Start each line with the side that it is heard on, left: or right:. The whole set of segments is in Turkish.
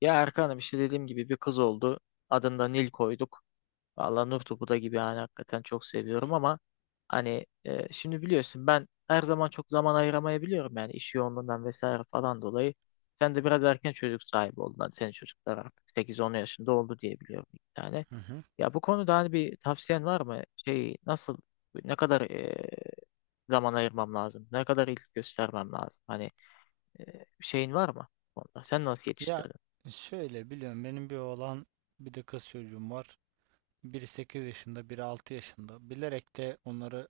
left: Ya Erkan'ım işte dediğim gibi bir kız oldu. Adını da Nil koyduk. Vallahi Nur topu da gibi yani hakikaten çok seviyorum ama hani şimdi biliyorsun ben her zaman çok zaman ayıramayabiliyorum yani iş yoğunluğundan vesaire falan dolayı. Sen de biraz erken çocuk sahibi oldun. Hani senin çocuklar artık 8-10 yaşında oldu diye biliyorum bir tane.
right: Hı hı.
left: Ya bu konuda hani bir tavsiyen var mı? Şey nasıl ne kadar zaman ayırmam lazım? Ne kadar ilgi göstermem lazım? Hani şeyin var mı? Onda. Sen nasıl
right: Ya
left: yetiştirdin?
right: şöyle biliyorum benim bir oğlan bir de kız çocuğum var. Biri 8 yaşında, biri 6 yaşında. Bilerek de onları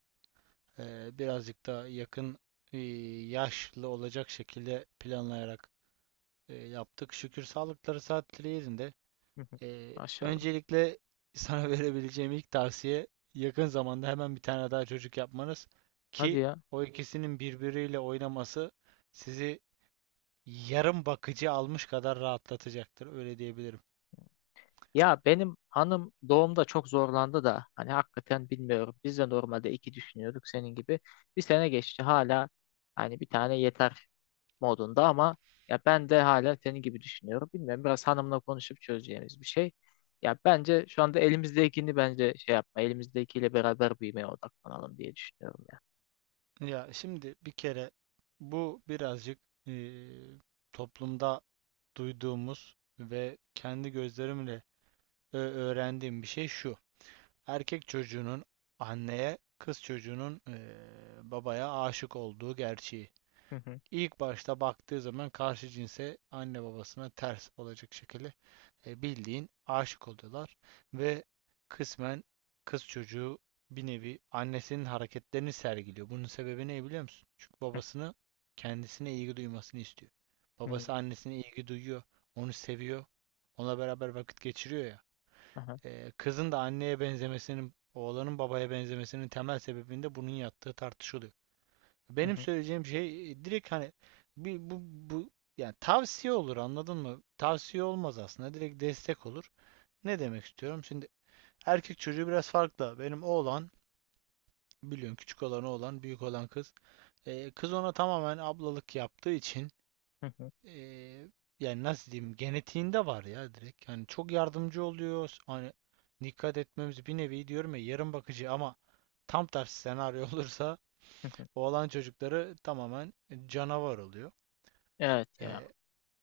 right: birazcık daha yakın yaşlı olacak şekilde planlayarak yaptık. Şükür sağlıkları saatleri yerinde.
left: Hı hı. Maşallah.
right: Öncelikle sana verebileceğim ilk tavsiye yakın zamanda hemen bir tane daha çocuk yapmanız
left: Hadi
right: ki
left: ya.
right: o ikisinin birbiriyle oynaması sizi yarım bakıcı almış kadar rahatlatacaktır. Öyle diyebilirim.
left: Ya benim hanım doğumda çok zorlandı da hani hakikaten bilmiyorum. Biz de normalde iki düşünüyorduk senin gibi. Bir sene geçti hala hani bir tane yeter modunda ama ya ben de hala senin gibi düşünüyorum. Bilmiyorum biraz hanımla konuşup çözeceğimiz bir şey. Ya bence şu anda elimizdekini bence şey yapma. Elimizdekiyle beraber büyümeye odaklanalım diye düşünüyorum ya.
right: Ya şimdi bir kere bu birazcık eee, toplumda duyduğumuz ve kendi gözlerimle öğrendiğim bir şey şu. Erkek çocuğunun anneye, kız çocuğunun babaya aşık olduğu gerçeği.
left: Hı hı.
right: İlk başta baktığı zaman karşı cinse anne babasına ters olacak şekilde bildiğin aşık oluyorlar ve kısmen kız çocuğu bir nevi annesinin hareketlerini sergiliyor. Bunun sebebi ne biliyor musun? Çünkü
left: Hı
right: babasını kendisine ilgi duymasını istiyor.
left: hı.
right: Babası annesine ilgi duyuyor, onu seviyor, onunla beraber vakit geçiriyor ya.
left: Aha.
right: Kızın da anneye benzemesinin, oğlanın babaya benzemesinin temel sebebinde bunun yattığı tartışılıyor.
left: Hı
right: Benim
left: hı.
right: söyleyeceğim şey direkt hani bir, bu yani tavsiye olur anladın mı? Tavsiye olmaz aslında direkt destek olur. Ne demek istiyorum? Şimdi erkek çocuğu biraz farklı. Benim oğlan biliyorsun küçük olan oğlan, büyük olan kız. Kız ona tamamen ablalık yaptığı için
left: Hı hı.
right: ee, yani nasıl diyeyim genetiğinde var ya direkt. Yani çok yardımcı oluyor. Hani dikkat etmemiz bir nevi diyorum ya yarım bakıcı ama tam tersi senaryo olursa
left: Hı hı.
right: oğlan çocukları tamamen canavar oluyor.
left: Evet ya.
right: Ee,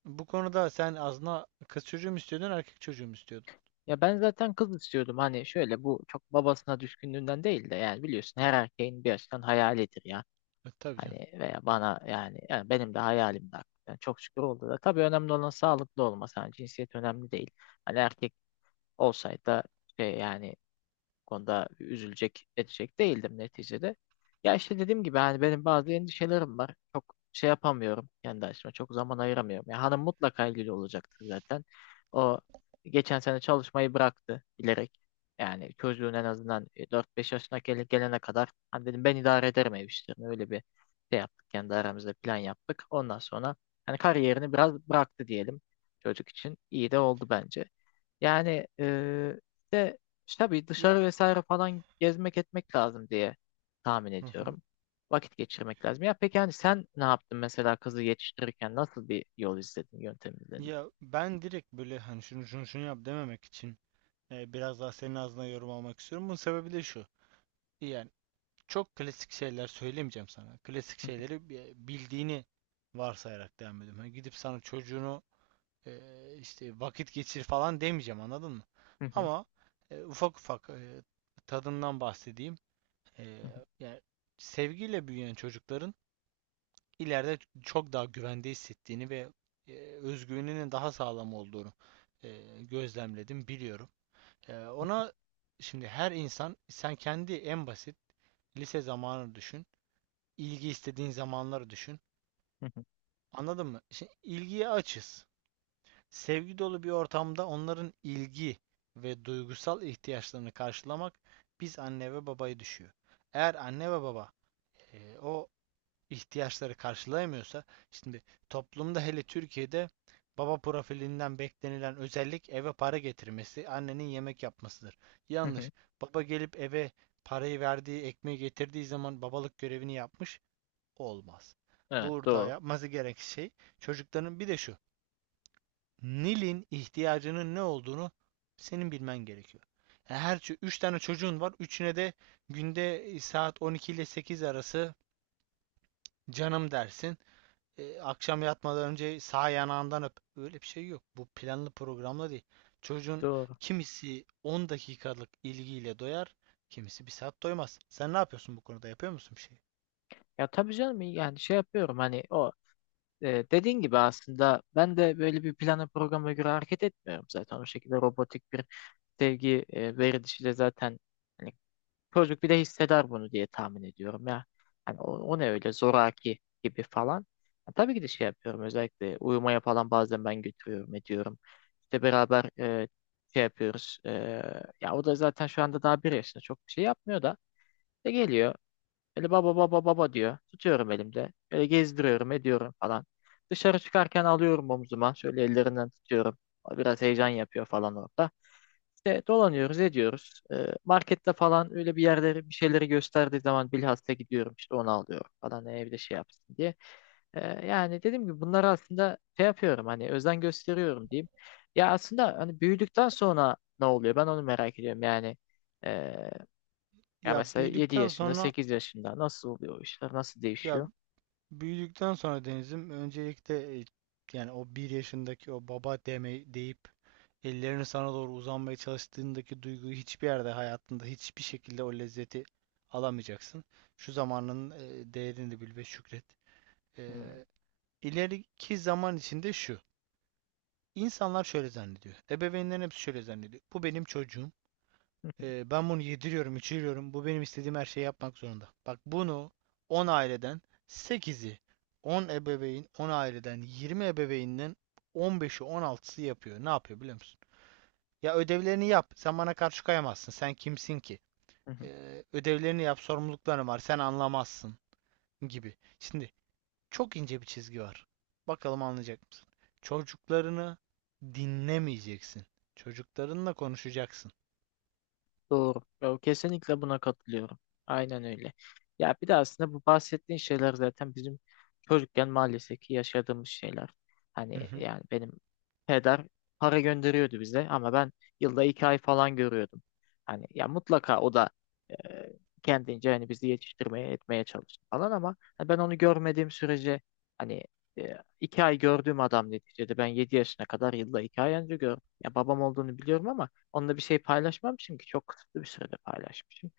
right: Bu konuda sen aslında kız çocuğu mu istiyordun, erkek çocuğu mu istiyordun?
left: Ya ben zaten kız istiyordum hani şöyle bu çok babasına düşkünlüğünden değil de yani biliyorsun her erkeğin bir açıdan hayalidir ya.
right: E, tabii canım.
left: Hani veya bana yani, yani benim de hayalim hakikaten. Çok şükür oldu da. Tabii önemli olan sağlıklı olması. Hani cinsiyet önemli değil. Hani erkek olsaydı da şey yani bu konuda üzülecek, edecek değildim neticede. Ya işte dediğim gibi hani benim bazı endişelerim var. Çok şey yapamıyorum kendi açıma. Çok zaman ayıramıyorum. Ya hanım mutlaka ilgili olacaktır zaten. O geçen sene çalışmayı bıraktı bilerek. Yani çocuğun en azından 4-5 yaşına gelene kadar hani dedim ben idare ederim ev işlerini. Öyle bir şey yaptık. Kendi aramızda plan yaptık. Ondan sonra hani kariyerini biraz bıraktı diyelim çocuk için. İyi de oldu bence. Yani işte tabii
right: Ya.
left: dışarı vesaire falan gezmek etmek lazım diye tahmin
right: Hı hı.
left: ediyorum. Vakit geçirmek lazım. Ya peki hani sen ne yaptın mesela kızı yetiştirirken nasıl bir yol izledin, yöntem izledin?
right: Ya ben direkt böyle hani şunu şunu şunu yap dememek için biraz daha senin ağzına yorum almak istiyorum. Bunun sebebi de şu. Yani çok klasik şeyler söylemeyeceğim sana. Klasik
left: Hı
right: şeyleri bildiğini varsayarak devam ediyorum. Hani gidip sana çocuğunu e, işte vakit geçir falan demeyeceğim anladın mı?
left: hı.
right: Ama ufak ufak tadından bahsedeyim. E,
left: Hı hı.
right: Yani sevgiyle büyüyen çocukların ileride çok daha güvende hissettiğini ve özgüveninin daha sağlam olduğunu gözlemledim, biliyorum. Ona şimdi her insan sen kendi en basit lise zamanını düşün, ilgi istediğin zamanları düşün.
left: Hı hı.
right: Anladın mı? Şimdi ilgiye açız. Sevgi dolu bir ortamda onların ilgi ve duygusal ihtiyaçlarını karşılamak biz anne ve babayı düşüyor. Eğer anne ve baba o ihtiyaçları karşılayamıyorsa şimdi toplumda hele Türkiye'de baba profilinden beklenilen özellik eve para getirmesi, annenin yemek yapmasıdır.
left: Hı hı.
right: Yanlış. Baba gelip eve parayı verdiği, ekmeği getirdiği zaman babalık görevini yapmış olmaz.
left: Evet
right: Burada
left: doğru.
right: yapması gereken şey çocukların bir de şu. Nil'in ihtiyacının ne olduğunu senin bilmen gerekiyor. Yani her 3 tane çocuğun var. Üçüne de günde saat 12 ile 8 arası canım dersin. E, akşam yatmadan önce sağ yanağından öp. Öyle bir şey yok. Bu planlı programla değil. Çocuğun
left: Doğru.
right: kimisi 10 dakikalık ilgiyle doyar, kimisi bir saat doymaz. Sen ne yapıyorsun bu konuda? Yapıyor musun bir şey?
left: Ya tabii canım yani şey yapıyorum hani o dediğin gibi aslında ben de böyle bir plana programa göre hareket etmiyorum zaten o şekilde robotik bir sevgi verilişiyle zaten hani çocuk bir de hisseder bunu diye tahmin ediyorum ya. Hani o, o ne öyle zoraki gibi falan. Ya tabii ki de şey yapıyorum özellikle uyumaya falan bazen ben götürüyorum ediyorum. İşte beraber şey yapıyoruz. Ya o da zaten şu anda daha bir yaşında çok bir şey yapmıyor da. İşte geliyor. Böyle baba baba baba diyor. Tutuyorum elimde. Böyle gezdiriyorum ediyorum falan. Dışarı çıkarken alıyorum omzuma. Şöyle ellerinden tutuyorum. O biraz heyecan yapıyor falan orada. İşte dolanıyoruz ediyoruz. Markette falan öyle bir yerleri bir şeyleri gösterdiği zaman bilhassa gidiyorum işte onu alıyorum falan, evde şey yapsın diye. Yani dediğim gibi bunları aslında şey yapıyorum hani özen gösteriyorum diyeyim. Ya aslında hani büyüdükten sonra ne oluyor ben onu merak ediyorum yani. ee, Ya
right: Ya
left: mesela 7
right: büyüdükten
left: yaşında,
right: sonra
left: 8 yaşında nasıl oluyor o işler, nasıl
right: Ya
left: değişiyor?
right: büyüdükten sonra Deniz'im öncelikle yani o bir yaşındaki o baba deme deyip ellerini sana doğru uzanmaya çalıştığındaki duyguyu hiçbir yerde hayatında hiçbir şekilde o lezzeti alamayacaksın. Şu zamanın değerini de bil ve şükret. E,
left: Hmm.
right: İleriki zaman içinde şu. İnsanlar şöyle zannediyor. Ebeveynlerin hepsi şöyle zannediyor. Bu benim çocuğum. Ben bunu yediriyorum, içiriyorum. Bu benim istediğim her şeyi yapmak zorunda. Bak bunu 10 aileden sekizi, 10 ebeveyn, 10 aileden 20 ebeveynden on beşi, on altısı yapıyor. Ne yapıyor biliyor musun? Ya ödevlerini yap. Sen bana karşı koyamazsın. Sen kimsin ki? Ödevlerini yap, sorumlulukların var. Sen anlamazsın gibi. Şimdi çok ince bir çizgi var. Bakalım anlayacak mısın? Çocuklarını dinlemeyeceksin. Çocuklarınla konuşacaksın.
left: Doğru. Ya, kesinlikle buna katılıyorum. Aynen öyle. Ya bir de aslında bu bahsettiğin şeyler zaten bizim çocukken maalesef ki yaşadığımız şeyler.
right: Hı
left: Hani
right: hı.
left: yani benim peder para gönderiyordu bize ama ben yılda 2 ay falan görüyordum. Hani ya mutlaka o da e, kendince hani bizi yetiştirmeye etmeye çalıştı falan ama hani ben onu görmediğim sürece hani 2 ay gördüğüm adam neticede ben 7 yaşına kadar yılda 2 ay önce gördüm. Ya babam olduğunu biliyorum ama onunla bir şey paylaşmam çünkü çok kısıtlı bir sürede paylaşmışım.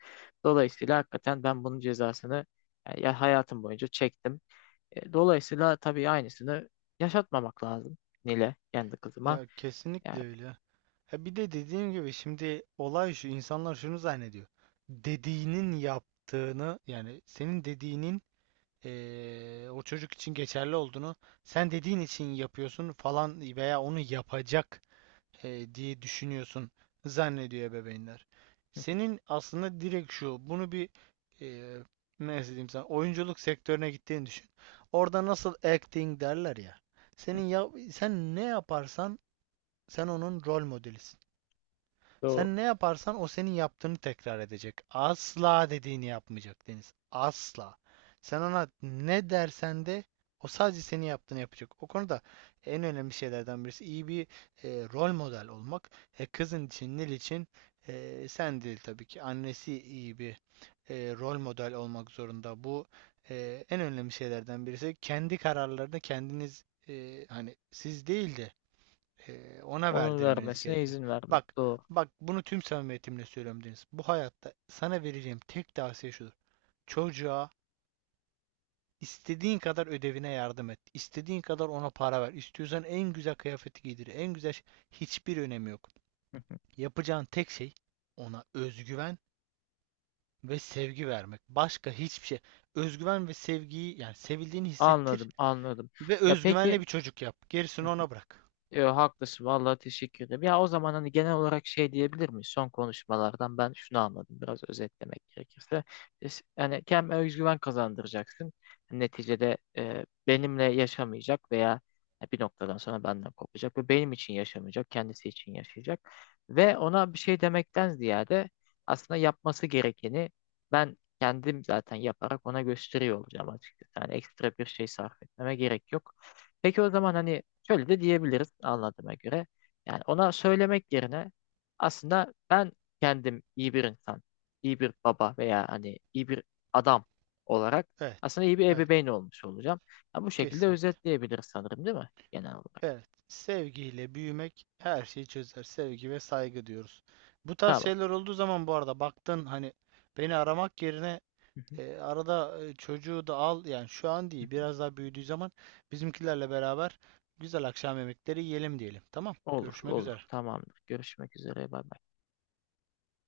left: Dolayısıyla hakikaten ben bunun cezasını ya hayatım boyunca çektim. Dolayısıyla tabii aynısını yaşatmamak lazım Nile kendi kızıma.
right: Ya
left: Yani
right: kesinlikle öyle. Ha bir de dediğim gibi şimdi olay şu insanlar şunu zannediyor. Dediğinin yaptığını yani senin dediğinin o çocuk için geçerli olduğunu sen dediğin için yapıyorsun falan veya onu yapacak diye düşünüyorsun zannediyor ebeveynler. Senin aslında direkt şu, bunu bir e, nasıl diyeyim sana, oyunculuk sektörüne gittiğini düşün. Orada nasıl acting derler ya. Senin ya, sen ne yaparsan sen onun rol modelisin.
left: doğru.
right: Sen ne yaparsan o senin yaptığını tekrar edecek. Asla dediğini yapmayacak Deniz. Asla. Sen ona ne dersen de o sadece senin yaptığını yapacak. O konuda en önemli şeylerden birisi iyi bir rol model olmak. Kızın için, Nil için sen değil tabii ki. Annesi iyi bir rol model olmak zorunda. Bu en önemli şeylerden birisi. Kendi kararlarını kendiniz hani siz değil de ona
left: Onun
right: verdirmeniz
left: vermesine
right: gerekiyor.
left: izin vermek
right: Bak,
left: doğru.
right: bak bunu tüm samimiyetimle söylüyorum Deniz. Bu hayatta sana vereceğim tek tavsiye şudur. Çocuğa istediğin kadar ödevine yardım et. İstediğin kadar ona para ver. İstiyorsan en güzel kıyafeti giydir. En güzel şey. Hiçbir önemi yok. Yapacağın tek şey ona özgüven ve sevgi vermek. Başka hiçbir şey. Özgüven ve sevgiyi yani sevildiğini hissettir
left: Anladım, anladım.
right: ve
left: Ya
right: özgüvenle
left: peki
right: bir çocuk yap. Gerisini ona bırak.
left: yo, haklısın vallahi teşekkür ederim. Ya o zaman hani genel olarak şey diyebilir miyiz? Son konuşmalardan ben şunu anladım biraz özetlemek gerekirse. Yani kendine özgüven kazandıracaksın. Neticede benimle yaşamayacak veya bir noktadan sonra benden kopacak ve benim için yaşamayacak, kendisi için yaşayacak. Ve ona bir şey demekten ziyade aslında yapması gerekeni ben kendim zaten yaparak ona gösteriyor olacağım açıkçası. Yani ekstra bir şey sarf etmeme gerek yok. Peki o zaman hani şöyle de diyebiliriz anladığıma göre. Yani ona söylemek yerine aslında ben kendim iyi bir insan, iyi bir baba veya hani iyi bir adam olarak
right: Evet.
left: aslında iyi bir
right: Evet.
left: ebeveyn olmuş olacağım. Ya bu şekilde
right: Kesinlikle.
left: özetleyebiliriz sanırım değil mi? Genel olarak.
right: Evet, sevgiyle büyümek her şeyi çözer. Sevgi ve saygı diyoruz. Bu tarz
left: Tamam.
right: şeyler olduğu zaman bu arada baktın hani beni aramak yerine
left: Hı hı.
right: arada çocuğu da al yani şu an değil biraz daha büyüdüğü zaman bizimkilerle beraber güzel akşam yemekleri yiyelim diyelim. Tamam,
left: Olur,
right: görüşmek
left: olur.
right: üzere.
left: Tamamdır. Görüşmek üzere. Bay bay.